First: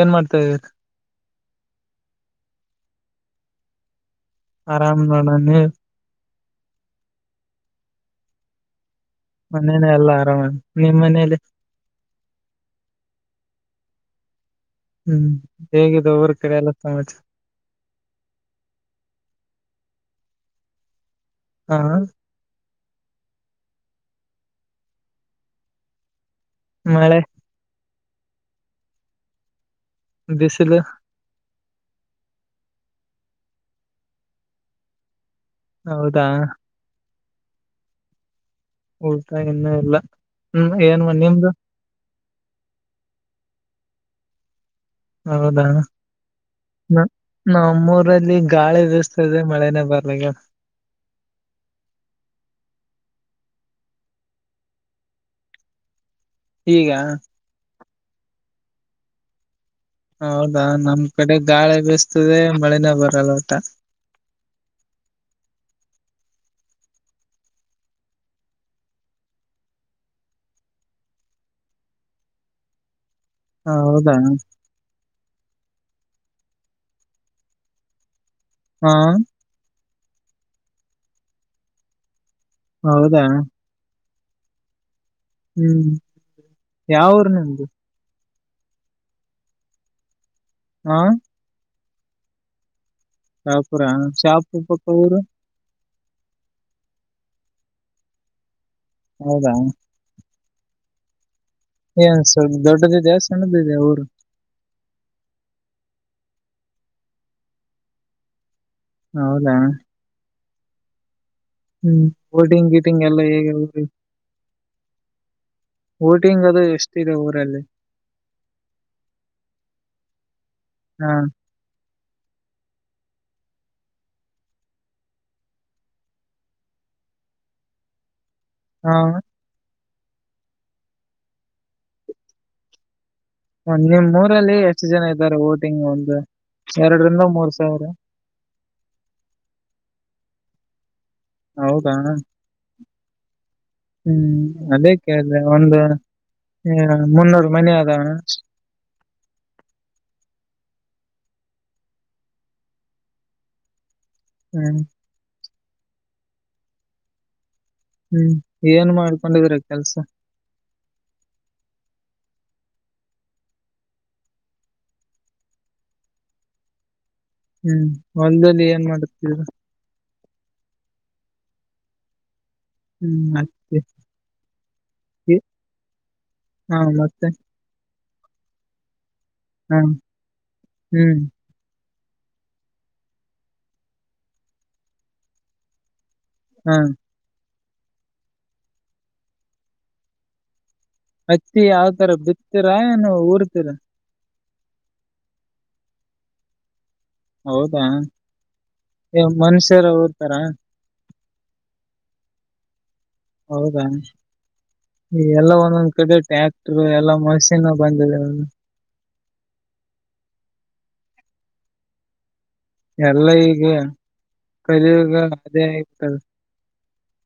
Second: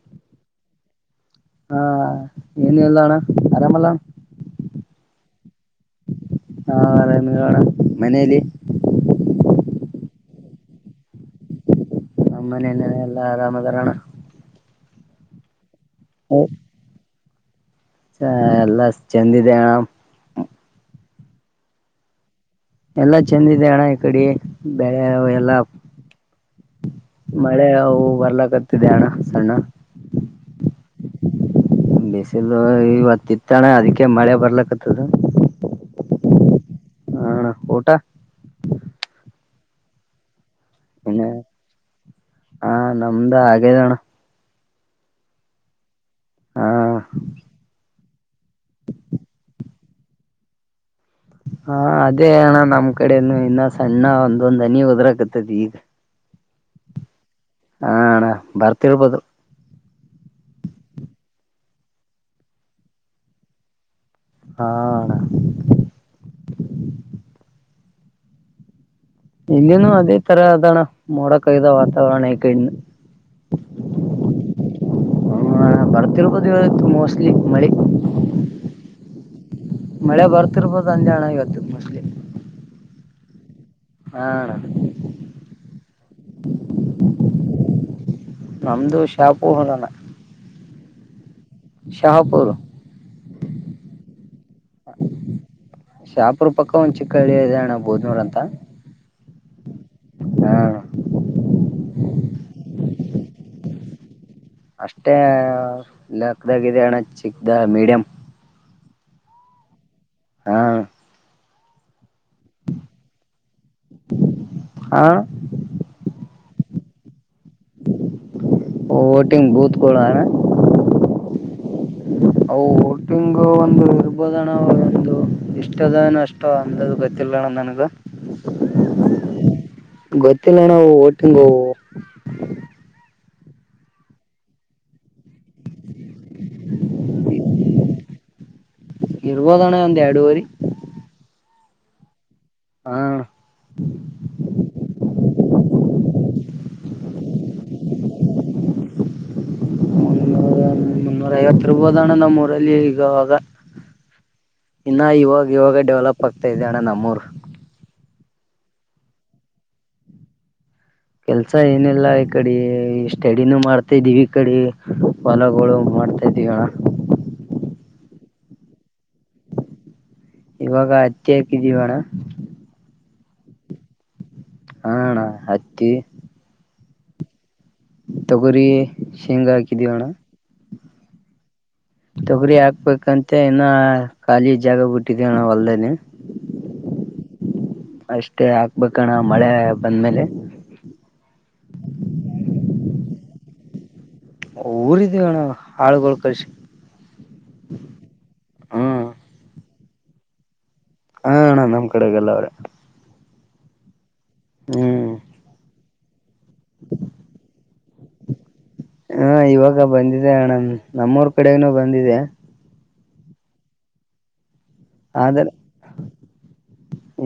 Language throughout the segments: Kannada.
ಏನ್ ಮಾಡ್ತಾಈದಿಯ ಏನಿಲ್ಲ ಅಣ್ಣ ಆರಾಮ ಆರಾಮ್ ನೋಡನೆ ಹಾ ಅರಾಮ್ ನೀವನಾ ಮನೇಲಿ ಮನೇನೆ ಎಲ್ಲ ಆರಾಮ ನಿಮ್ಮ್ ಮನೇಲಿ ನಮ್ಮ ಮನೆಯಲ್ಲಿ ಎಲ್ಲಾ ಆರಾಮಿದ್ದಾರಣ್ಣ ಹ್ಮ್ ಹೇಗಿದೆ ಅವ್ರ ಕಡೆ ಎಲ್ಲ ಸಮಾಜ ಎಲ್ಲ ಚಂದಿದೇಣ ಹಾ ಎಲ್ಲಾ ಚೆಂದಿದೆ ಅಣ್ಣ ಈ ಕಡೆ ಬೆಳೆ ಎಲ್ಲಾ ಮಳೆ ಮಳೆ ಅವು ಬರ್ಲಕತ್ತಿದೆ ಹಣ್ಣ ಸಣ್ಣ ಬಿಸಲು ಬಿಸಿಲು ಇವತ್ತ ಇತ್ತಣ ಅದಕ್ಕೆ ಮಳೆ ಬರ್ಲಕ್ಕತ್ತದ ಹೌದಾ ಹಣ ಊಟ ಊಟ ಇನ್ನ ಇಲ್ಲ ಹ್ಮ್ ಏನ್ ನಿಮ್ದು ಹಾ ನಮ್ದ ಹಾಗೇದಣ ಹೌದಾ ಹಾ ನಮ್ಮೂರಲ್ಲಿ ಗಾಳಿ ವ್ಯವಸ್ತ ಇದೆ ಮಳೆನೆೇ ಬರ್ ನಂಗಾದ್ ಹಾ ಅದೇ ಅಣ್ಣ ನಮ್ ಕಡೆನು ಇನ್ನ ಸಣ್ಣ ಒಂದೊಂದ್ ಹನಿ ಉದ್ರಕತಿ ಈಗ ಹಣ್ಣ ಬರ್ತಿಳ್ಬೋದು ಹೌದಾ ನಮ್ ಕಡೆ ಗಾಳಿ ಬೇಿಸತದೆ ಮಳನೇ ಬರಲ್ಲ ಊಟ ಹಾ ಇಲ್ಲಿನು ಅದೇ ತರ ಅದಣ ಮೋಡ ಕವಿದ ವಾತಾವರಣ ಇದೆ ಹಾ ಹೌದಾ ಹ್ಮ ಬರ್ತಿರ್ಬೋದು ಇತ್ತು ಮೋಸ್ಟ್ಲಿ ಮಳಿ ಹಾ ಮಳೆ ಬರ್ತಿರ್ಬೋದು ಅಂದೆ ಅಣ್ಣ ಈವತು ಮೋಸ್ಟ್ಲಿ ಹೌದಾ ಹಾ ಅಣ್ಣಾ ಹ್ಮ್ ಯಾವಊರು ನಿಂದು ನಿಮ್ಡು ನಮದು ಶಾವಪೋಹರನ್ನ ಹ್ಮ ಶಾಪುರ್ ಶಾಪುರ ಶಾಫ್ ಪಕ್ಕಾ ಊರು ಶಾಪುರ ಪಕ್ಕ ಒಂದ್ ಚಿಕ್ಕಳ್ಳಿ ಇದೆಯಣ್ಣ ಬೋದ್ನೂರ್ ಅಂತ. ಹೌದಾ. ಹಾ. ಏನ್ ಸ್ವಲ್ಪ ದೊಡ್ಡದಿದೆ ಸಣ್ಣದದೆ ಊರು. ಅಷ್ಟೇ ಲೆಕ್ಕ ಇದೆ ಅಣ್ಣ ಚಿಕ್ಕ ಮೀಡಿಯಂ. ಹೌದಾ. ಹಾ. ಹ್ಮ್. ಓಟಿಂಗ್ ಗೀಟಿಂಗ್ ಎಲ್ಲ ಹೇಗ ಹೇಗಿರುತ್ತೆ ಹಾ ಓಟಿಂಗ್ ಅ. ಅದು ಎಷ್ಟಿದೆ ಊರಲ್ಲಿ. ವೋಟಿಂಗ್ ಬೂತ್ ಗಳ. ಹಾ ಅವು ಓಟಿಂಗ್ ಒಂದು ಇರ್ಬೋದಣ್ಣ ಒಂದು ಇಷ್ಟ ಅಷ್ಟ ಅಂದಾಜ್ ಗೊತ್ತಿಲ್ಲ ಅಣ್ಣ ನನ್ಗ. ಹಾ ಗೊತ್ತಿಲ್ಲ ನಾವು ಓಟಿಂಗ ಹೋ. ನಿಮ್ ಊರಲ್ಲಿ ಎಷ್ಟು ಜನ ಇದ್ದಾರೆ ಓಟಿಂಗ್ ಒಂದು. ಎರಡರಿಂದ ಮೂರ್ ಸಾವಿರ. ಇರ್ಬೋದ್ ಅಣ್ಣ ಒಂದ ಎರಡುವರಿ. ಹೌದಾ ಅಣ್ಣ. ಹ್ಮ್ ಅದೇ. ್ರೆ ಒಂದು ಮುನ್ನೂರು ಮನೆ ಅದವ್ವ ಅಣ್ಣ. ಮುನ್ನೂರ ಮುನ್ನೂರ ಐವತ್ತು ಇರ್ಬೋದ್ ಅಣ್ಣ ನಮ್ಮ್ ಊರಲ್ಲಿ ಈಗ ಅವಾಗ. ಹ್ಮ್ ಇನ್ನ ಇವಾಗ. ಇವಾಗ ಡೆವಲಪ್ ಆಗ್ತಾ ಇದೆ ಅಣ್ಣ ನಮ್ಮೂರು. ಹ್ಮ್ ಏನ್ ಮಾಡ್ಕೊಂಡಿದ್ರ ಕೆಲಸ. ಕೆಲಸಏನೆಲ್ಲಾ ಈ ಕಡೆ ಸ್ಟಡಿನೂ ಮಾಡ್ತಾ ಇದೀವಿ ಈ ಕಡೆ ಹೊಲಗಳು ಮಾಡ್ತಾ ಇದ್ದೀವಣ್ಣ. ಹ್ಮ್ ಹೊಲದಲ್ಲಿ ಏನ್ ಮಾಡ್ತಾ ಇದ್ದೀರಾ. ಇವಾಗ ಹತ್ತಿ ಹಾಕಿದ್ದೀವಣ್ಣ. ಹ್ಮ್ ಅತ್ತಿ ಅ ಅಣ್ಣ ಹತ್ತಿ. [unintelligible] ತೊಗರಿ. ಶೇಂಗಾ ಹಾ ಹಾಕಿದೀವಣ್ಣ. ಹ್ಮ್. ತೊಗರಿ ಆಗ್ಬೇಕಂತೆ ಇನ ಖಾಲಿ ಜಾಗ ಬಿಟ್ಟಿದೆ ಅಣ್ಣ ಹೊಲದಲ್ಲಿ. ಹ್ಮ್. ಅಷ್ಟೇ ಹಾಕಬೇಕಣ್ಣಮಳೆ ಬಂದ್ಮೇಲೆ. ಹತ್ತಿ ಯಾವ್ತರ ಬಿತೀರಾ ಏನು ಊರ್ತೀರಾ. ಊರಿದೀವಿಣ್ಣ ಹಾಳ್ಗಳು ಕಳಿಸಿ. ಹೌದಾ ಮನ್ಷ. ರ ಓದ್ತಾರಾ. ಅಣ್ಣ ಅಣ್ಣನಮ್ ಕಡೆಗೆ ಎಲ್ಲಾ ಅವರೇ. ಹೌದಾ ಎಲ್ಲ ಒಂದೊಂದ್ ಕಡೆ ಟ್ಯಾಕ್ಟರ್ ಎಲ್ಲಾ ಮಷಿನ್ ಬಂದಿದೆ ಹಾ ಇವಾಗ ಬಂದಿದೆ ಅಣ ನಮ್ಮೂರ್ ಕಡೆಗನೂ ಬಂದಿದೆ ಎಲ್ಲ ಈೀಗೆ ಕರಿ ಅದಯತ [unintelligible]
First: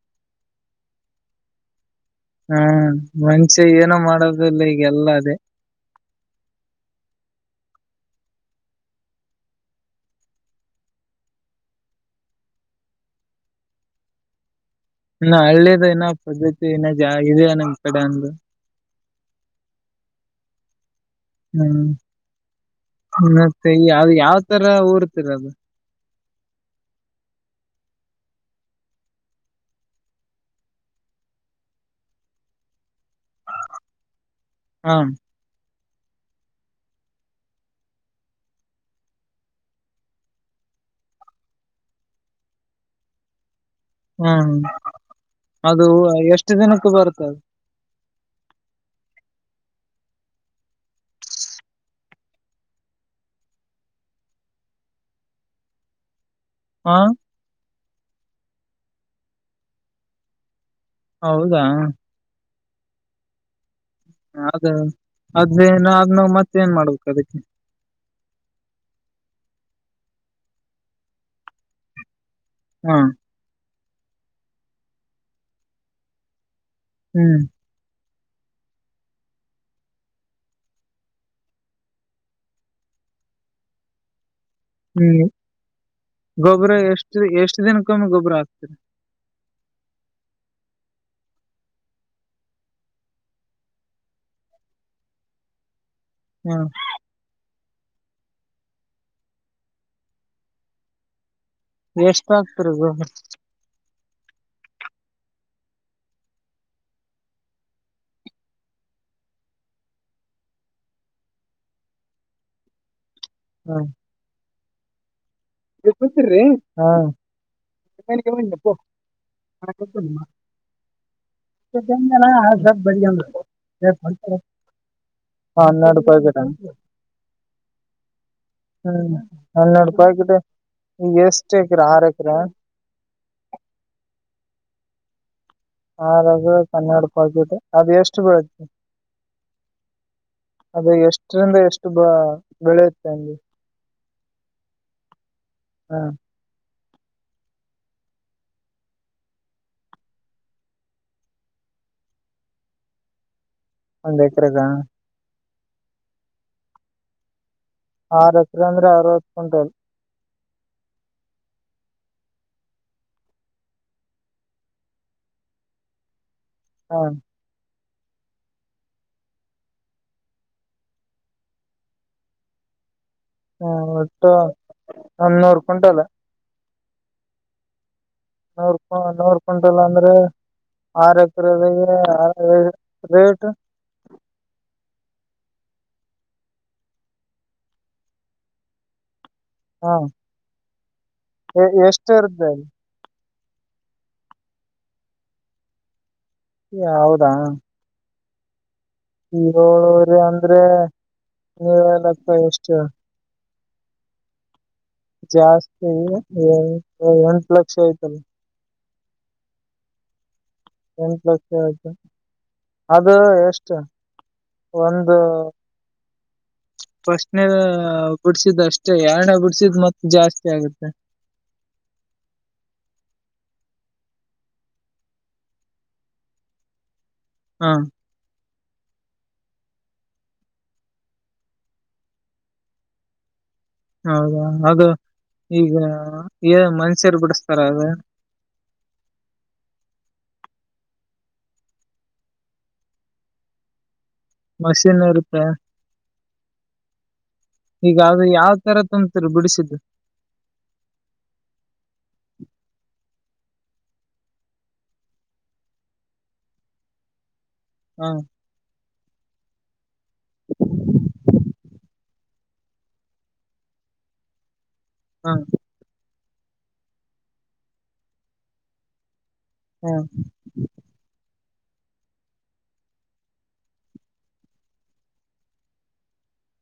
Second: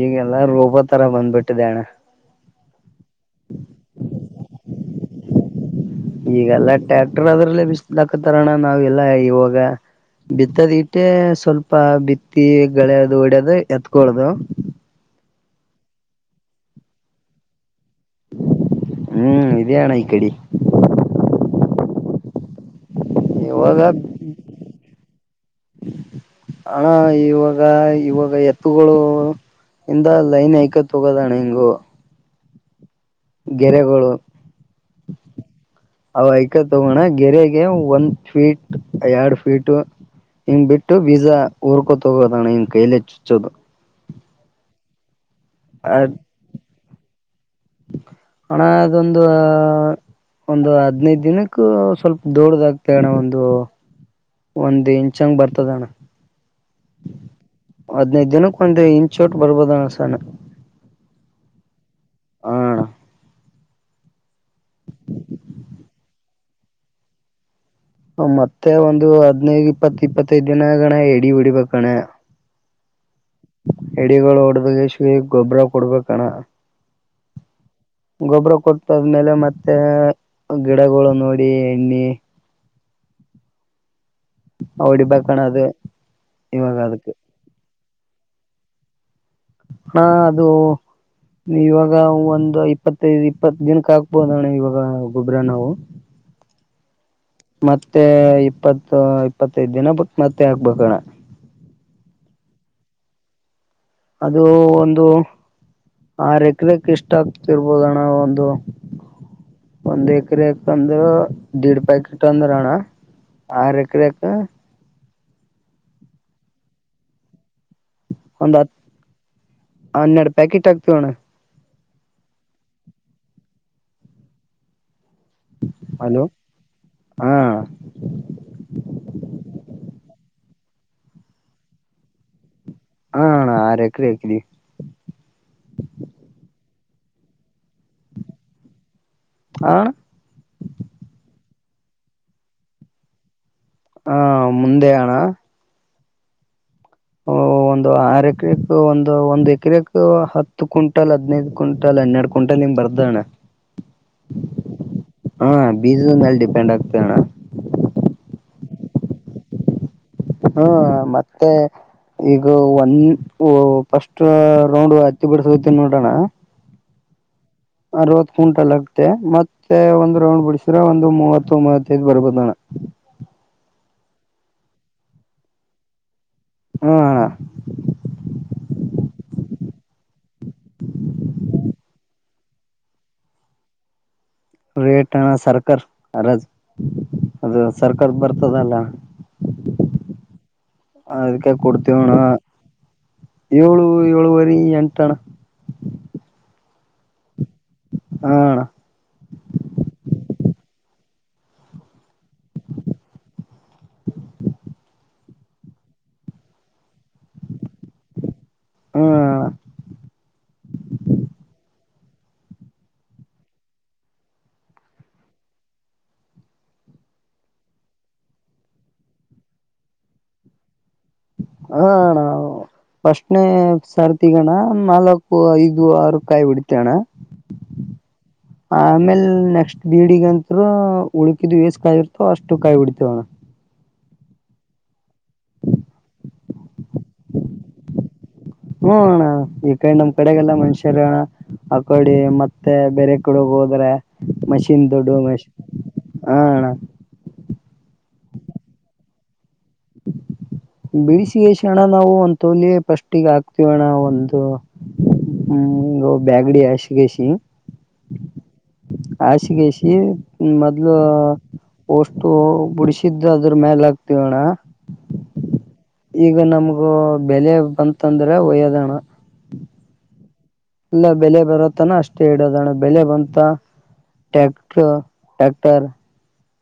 ಈಗೆಲ್ಲ ರೋಬೋ ತರ ಬಂದ್ಬಿಟ್ಟಿದೆ ಅಣ್ಣ ಹ್ಮ್ [unintelligible] ಮಂಚೆ ಏನೋ ಮಾಡೋದಿಲ್ಲ ಈಗಲ್ಲ ಅದೇ ಈಗಲ್ಲ ಟ್ಯಾಕ್ಟರ್ ಅದ್ರಲ್ಲೇ ಬಿಸ ಹಾಕತಾರಣ ನಾವೆಲ್ಲ ಇವಾಗ ಬಿತ್ತದ್ ಇಟ್ಟೆ ಸ್ವಲ್ಪ ಬಿತ್ತಿ ಳೆದು ಹೊಡ್ಯದು ಎತ್ಕೊಳದು ನ ಹಳ್ಳಿಯದ ಇನ ಪದ್ದ್ಧತಿ ಇನ್ನ ಜ ಇದ ನ [unintelligible] ಎಕ್ಕಡಲ [inaudible] ಹ್ಮ್ ಇದೆಣ ಈ ಕಡಿ ಹ್ಮ್ [inaudible] ಮತ್ತೆ ಇವಾಗ ಯಾವ್ ಯಾವ್ ತರ ಊರ್ತಿರೋದು ಅಣ್ಣಾ ಇವಾಗ ಇವಾಗ ಎ [inaudible] ವತುಗಳು ಇಂದ ಲೈನ್ ಐಕತ್ೋಗೋದಣೆ ಹಿಂಗು [unintelligible] ಗೆರೆಗಳು ಹಾ ಅವ ಯ್ಕ ತಗೋಣ ಗೆರೆಗೆ ಒಂದ್ ಫೀಟ್ ಎರಡ್ ಫೀಟ್ ಹಿಂಗ್ ಬಿಟ್ಟು ಬೀಜ ಉಊರ್ಕೊ ತಗೋದೋಣ್ಣ ಹಂಗ ಕೈಲಿಚ್ಚುಚ್ಚೋದು ಹ್ಮ್ ಅದು ಎಷ್ಟು ದಿನಕ್ಕೆ ಬರ್ತದೆ [unintelligible] ಅಣ ಅದೊಂದು ಒಂದು ಹದ್ನೈದ ದಿನಕ್ಕೂ ಸ್ವಲ್ಪ ದೊಡ್ಡ್ದ ಆ್ತ ಅಣ್ಣ ಒಂದು ಒಂದು್ ಇಂಚ್ಂಗ ಬರ್ತದ ಅಣ್ಣ ಹಾ ಹದ್ನೈದ ದಿನಕ್ಕ ಒಂದ್ ಇಂಚೋಟ್ ಬರ್ಬೋದನಸಾನ ಹೌದಾ ಆ ಅಣ ಅದೇ ಅದೇ ಅದ್ ನಾ ಮತ್ತೆ ಏನ್ ಮಾಡ್ಬೇಕು ಅದಕ್ಕೆ ಮತ್ತೆ ಒಂದು ಹದ್ನೈದು ಇಪ್ಪತ್ ಇಪ್ಪತ್ತೈದ್ ದಿನಗಣ ಎಡಿ ಬಿಡಿಬೇಕಣ್ಣ ಹಾ ಎಡಿಗಳು ಹೊಡ್ದಾಗ ಗುಬ್ಬಾರ ಕೊಡ್ಬೇಕಣ ಹ್ಮ್ ಗೊಬ್ಬರ ಕೊಟ್ಟಾದ್ಮೇಲೆ ಮತ್ತೆ ಗಿಡಗಳು ನೋಡಿ ಎಣ್ಣಿ ಹ್ಮ್ ಹೊಡಿಬೇಕಣ ಅದು ಗೊಬ್ಬ್ರ ಇವಾಗ ಅದಕ್ಕೆ ಎಷ್ಟು ಎಷ್ಟ್ ದಿನಕ್ಕೊಮ್ಮೆ ಗೊಬ್ಬ್ರ ಆಗ್ ಹ [inaudible] ಹಾ ಅದು ಇವಾಗ ಒಂದ್ ಇಪ್ಪತ್ತೈದು ಇಪ್ಪತ್ ದಿನಕ್ಕೆ ಆಾಕ್ಬೋದಣ ಇವಾಗ ಗೊಬ್ಬ್ರ ನಾವು ಹಾ ಮತ್ತೆ ಇಪ್ಪತ್ತು ಇಪ್ಪತ್ತೈದ ದಿನ ಬಟ್ಟ ಮತ್ತೆ ಹಾಕ್ಬೇಕಣ ಎಷ್ಟ ಆಗ್ತರಿದು ಅದು ಒಂದು ಆರ್ ಎಕರೆಕ್ ಇಷ್ಟ ಆಗ್ತಿರ್ಬೋದ ಅಣ ಒಂದು ಒಂದ್ ಎಕರೆಕ್ ಅಂದ್ರೆ ದೇಡ್ ಪ್ಯಾಕೆಟ್ ಅಂದ್ರ ಅಣ್ಣ ಆರು ಎಕರೆ ಕೆ ಈಗ ಗತ್ತರಿ ಹಾ [unintelligible] ಒಂದ್ ಹತ್ ಹನ್ನೆರಡು ಪ್ಯಾಕೆಟ್ ಆಗ್ತವ ಅಣ್ಣ ಸ ಬ [inaudible] ಹನ್ನೆರಡು ಹಲೋ ರೂಪಾಯಿಗಟ ಹಾ ಹ್ಮ್ ಹನ್ನೆರಡು ರೂಪಾಯಿಗಟ ಈಸ್ಟು ಎಕರೆ ಆರು ಎಕರೆ ನಾ ಹಾ ಆರ ಎಕರಿ ಹಾಕವಿ ಹ ರ ಕನ್ನಡಪ ಹಕಿಟ್ಟ ಅದು ಎಷ್ಟು ಬೆಳತ್ತ ಹ ಅದು ಎಷ್ಟರಿಂದ ಎಷ್ಟು ತುಂಬಾ ಬೆಳೆಯುತ್ತೆ ಅಂಗೆ ಹಾ ಮುಂದೆ ಅಣ ಹ್ಮ ಹ ಒಂದು ಆರ್ ಎಕರೆಕ್ ಒಂದು ಒಂದ್ ಎಕರೆಕ್ ಹತ್ತು ಕ್ಂಟಲ್ ಹದ್ನೈದು ಕ್ವಿಂಟಲ್ ಹನ್ನೆರಡು ಕ್ವಿಂಟಲ್ ನಿಂಗ್ ಬರ್ದಣ್ಣ ಒಂದ ಎಕರೆದಾ ಹಾ ಬೀಜದನ್ಲ್ಲಿ ಡಿಪೆಂಡ್ ಆಗ್ತ ಅಣ್ಣ ಆರ್ ಎಕರೆ ಅಂದ್ರೆ ಅರ್ವತ್ ಕುಟಲ್ ಹ್ಮ ಮತ್ತೆ ಈಗ ಒಂದ ಫಸ್ಟ್ ರೌಂಡ್ ಹತ್ತಿ ಬಿಡಸ ನೋಡೋಣ ಹಾ ಅಣ ಅರವತ್ ಕುಂಟಲ್ ಆಗ್ತೆ ಮತ್ತೆ ಒಂದ್ ರೌಂಡ್ ಬಿಡಸ್ರ ಒಂದು ಮೂವತ್ತು ಮೂವತ್ತೈದ್ ಬರ್ಬೋದ ಅಣ್ಣ ಒಟ್ಟ ಒನ್ನೂರು ಕುಂಟಲ್ಲ ಹ್ಮ ಹ ನೂರ್ ನೂರ್ಕೊಂಡಲ್ಲ ಅಂದ್ರೆ ಆರ್ ಎಕರೆ ದಗೆ ರ ರೇಟ್ ರೇಟ್ ಅಣ್ಣ ಸರ್ಕಾರ ಅರಾಜ್ ಅದು ಸರ್ಕಾರ ಬರ್ತದಲ್ಲ ಹ್ಮ ಅದಕ್ಕೆ ಎಷ್ಟು ಕೊಡ್ತೇವಣ ಇರ್್ದ ಅಲ್ಲಿ ಏಳು ಏಳುವರಿ ಎಂಟಣ ಹೌದಾ ಹ ಅಣ ನೀಏನ್ತ ಎಷ್ಟ ಜಾಸ್ತಿ ಎಂಟು ಲಕ್ಷ ಆಯ್ತಲ್ಲ ಹ್ಮ ಎಂಟ ಲಕ್ಷ ಆಯತು ಅದು ಎಷ್ಟು ಒಂದು ಫಸ್ಟ್ನೆ ಬಿಡ್ಸಿದ್ ಅಷ್ಟೆ ಎನ ಬಿಡ್ಸಿದ್ ಮತ್ತ ಜಾಸ್ತಿ ಆಗುತ್ತೆ ಅಣ ಫಸ್ಟ್ನೇ ಸರ್ತಿಗಣ್ಣ ನಾಲ್ಕು ಐದು ಆರ್ ಕಾಯಿ ಬಿಡ್ತೇಣ್ಣ ಹಾ ಆಮೇಲ್ ನೆಕ್ಸ್ಟ್ ಬೀಡಿಗಂತರ ಉಳಕಿದು ಯೇಸ್ ಕಾಯಿರ್ತವ ಅಷ್ಟು ಕಾಯಿ ಬಿಡ್ತೇವಣ ಹೌದಾ ಅದು ಈಗ ಏ ಮನ್ಷ್ಯರು ಬಿಡಸ್ತಾರ ಅದ ಕಡೆಗೆಲ್ಲ ಮನುಷ್ಯರಣ ಆಕೋಡಿ ಮತ್ತೆ ಬೇರೆ ಕಡೆೋಗ ಹೋದ್ರೆ ಮಷೀನ್ ಮಷಿನ್ ದುಡ್ಡು ಇರುತ್ತೆ ಮಷನ್ ಹ ಈಗ ಯಾವ್ ತರ ತುಂಬಂತರು ಬಿಡಿಸಿದ್ದ ಬಿಡಿಸಿಗಸಿ ಅಣ್ಣ ನಾವು ಒಂದ್ ತೋಲಿ ಫಸ್ಟ್ ಈಗ ಹಾಕ್ತಿವ ಅಣ ಒಂದು ಹ್ಮ ಬ್ಯಾಗಡಿ ಹಸಿಗಸಿ ಹ್ಮ ಆ ಶಿಗೆ ಆಸಿ ಈ ಮೊದ್ಲು ಪೋಸ್ ಬ ಬಿಡಿಸಿದ್ದ ಅದ್ರ ಮೇಲೆ ಆಕ್ತಿವೋಣ್ಣ ಹಾ ಈಗ ನಮಗು ಬೆಲೆ ಬಂತಂದ್ರೆ ಒಯ್ಯೋದಣ ಹ್ಮ ಇಲ್ಲ ಬೆಲೆ ಬರತನ ಅಷ್ಟೇ ಇಡೋದಣ ಬೆಲೆ ಬಂತ ಟ್ಯಾಕ್ಟರ್- ಟ್ಯಾಕ್ಟರ್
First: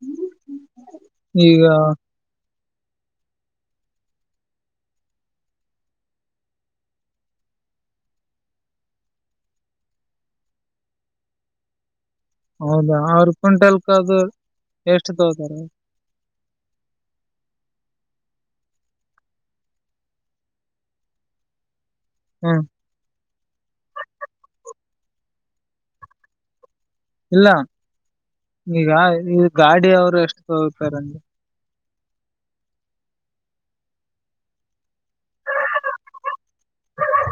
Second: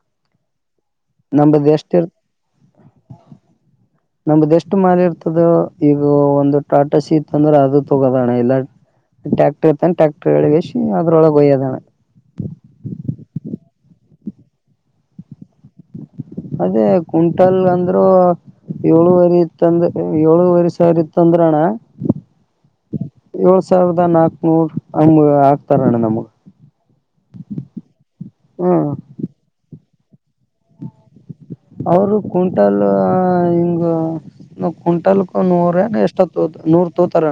ಹ್ಮ್್ಮ [unintelligible] ನಂಬ್ದ ಎಷ್ಟ ಇರ್ ನಮ್ದ ಎಷ್ಟು ಮಾಲಿ ಇರ್ತದ ಈಗ ಒಂದು ಟಾಟಾ ಶೀತ ಅಂದ್ರೆ ಅದು ತಗೋದಣ ಇಲ್ಲ ಟ್ಯಾಕ್ಟರ್ ಇರ್ತಂದ ಟ್ಯಾಕ್ಟರ್ ಒಳಗೆ ಸಿ ಅದ್ರೊಳಗೆ ಒಯ್ಯೋದಣ ಹೌದಾ ಆರು ಕ್ವಿಂಟಲ್ಕ್ ಅದು ಎಷ್ಟು ತಗತಾರ ಅದೇ ಕುಂಟಲ್ಲ್ ಅಂದ್ರೂ ಏಳುವರಿ ಇತ್ತಂದ ಏಳುವರಿ ಸಾವಿರ ಇತ್ತು ಅಂದ್ರಣ್ಣ ಹ್ಮ್ ಏಳ್ ಸಾವಿರದ ನಾಕ್ನೂರು ಹಮ ಆಗ್ತಾರ ಅಣ್ಣ ನಮಗ ಇಲ್ಲ ಹ್ಮ್ ಈಗ ಈ ಗಾಡಿ ಅವ ಎಷ್ಟು ತೋಗತಾರಗೆ ಅವರು ಕ್ವಿಂಟಲ್ ಹಿಂಗ ಕ್ಂಟಲ್ಕೂ ನೂರ ಎಷ್ಟೊ ನೂರು ತೋತಾರ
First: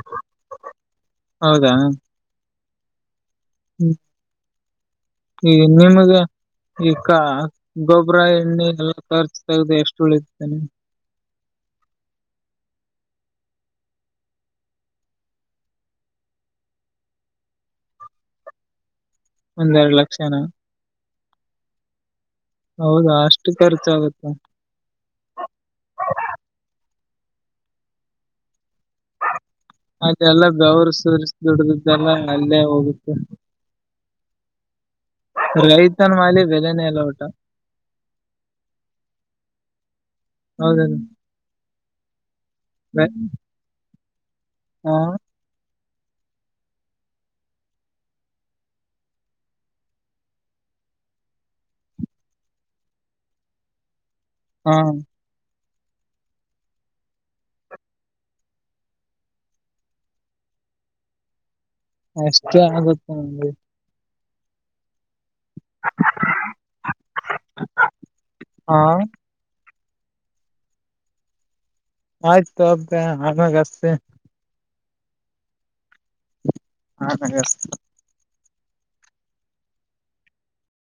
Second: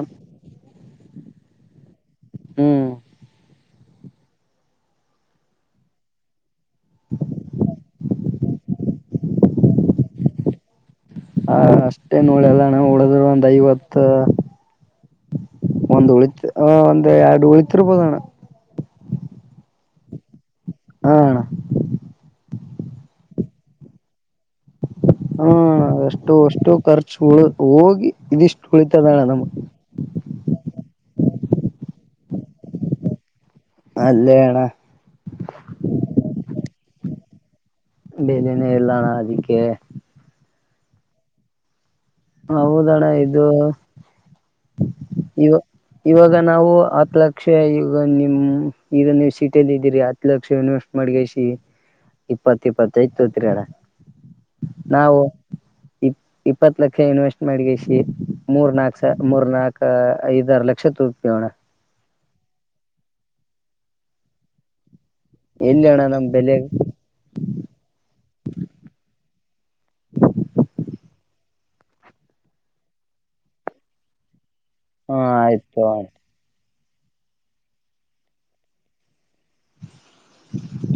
ಹೌದಾ ಹ್ಮ್ ಈ ನಿಮಗೆ ಈಕ್ಕ ಗೊಬರಾಯ ನ್ನೆ ಎಲ್ಲ ಖರ್ಚ ತಾಗದೆ ಎಷ್ಟು ಉಳಾನೆ ಹ ಅಷ್ಟೇ ನ ಉಳಿಯಲ್ಲ ಅಣ್ಣ ಉಳಿದ್ರ ಒಂದ್ ಐವತ್ತ ಒಂದ್ ಉಳಿತ ಒಂದ್ ಎರಡು ಉಳತಿರ್ಬೋದಣ್ಣ ಒಂದೆರಡು ಲಕ್ಷನ ಹಾ ಹೌದಾ ಅಷ್ಟು ಖರ್ಚಾಗತ್ತೆ ಹಾ ಅಷ್ಟು - ಅಷ್ಟು ಖರ್ಚು ಉಳ ಹೋಗಿ ಇದಿಷ್ಟು ಉಳಿತದಳ ನಮ್ ಅದೆೆ ಎಲ್ಲ ಗೌರ್ ದುಡ್ದ ಇದಲ್ಲ ಅಲ್ಲೇ ಹೋಗುತ್ತೆ ಅಲ್ಲೆ ಅಣ್ಣಾ ರೈತನ ಮಾಲಿ ಬೆಲೆನೇ ಎಲ್ಲ ಊಟ ಬೆಲೆನೆ ಇಲ್ಲಣ ಅದಕ್ಕೆ ಹೌದದು ಹೌದಣ್ಣ ಇದು ಹಾ ಇವ ಇವಾಗ ನಾವು ಹತ್ ಲಕ್ಷ ಈಗ ನಿಮ್ ಈಗ ನೀವು್ ಸಿೀಟಿಯಲ್ಲಿ ಇದೀರಿ ಹತ್ ಲಕ್ಷ ಇನ್ವೆಸ್ಟ್ ಮಾಡಗಸ ಇಪ್ಪತ್ತು ಇಪ್ಪತ್ತಐತ್ ತೋತ್ರಿ ಅಣ ಹಾ ನಾವು ಇ ಇಪ್ಪ ಇ ಲಕ್ಷ ಇನ್ವೆಸ್ಟ್ ಮಾಡಿ ಮೂರ್ ನಾಕ್ ಸ ಮೂರ್ ನಾಕ್ ಐದಾರು ಲಕ್ಷ ತಗೋತೀವಿ ಅಣ್ಣ ಅಷ್ಟೇ ಆಗುತ್ತೆ ನಂಗೆ ಎಲ್ಲಿ ಅಣ್ಣ ನಮ ಬೆಲೆ ಹಾ ಆಯ್ತು ಅಬ್ದ ಆಮ್ಯಾಗಷ್ಟತಿ ಹಾ ಆಯ್ತು ಹಾ ನ [inaudible]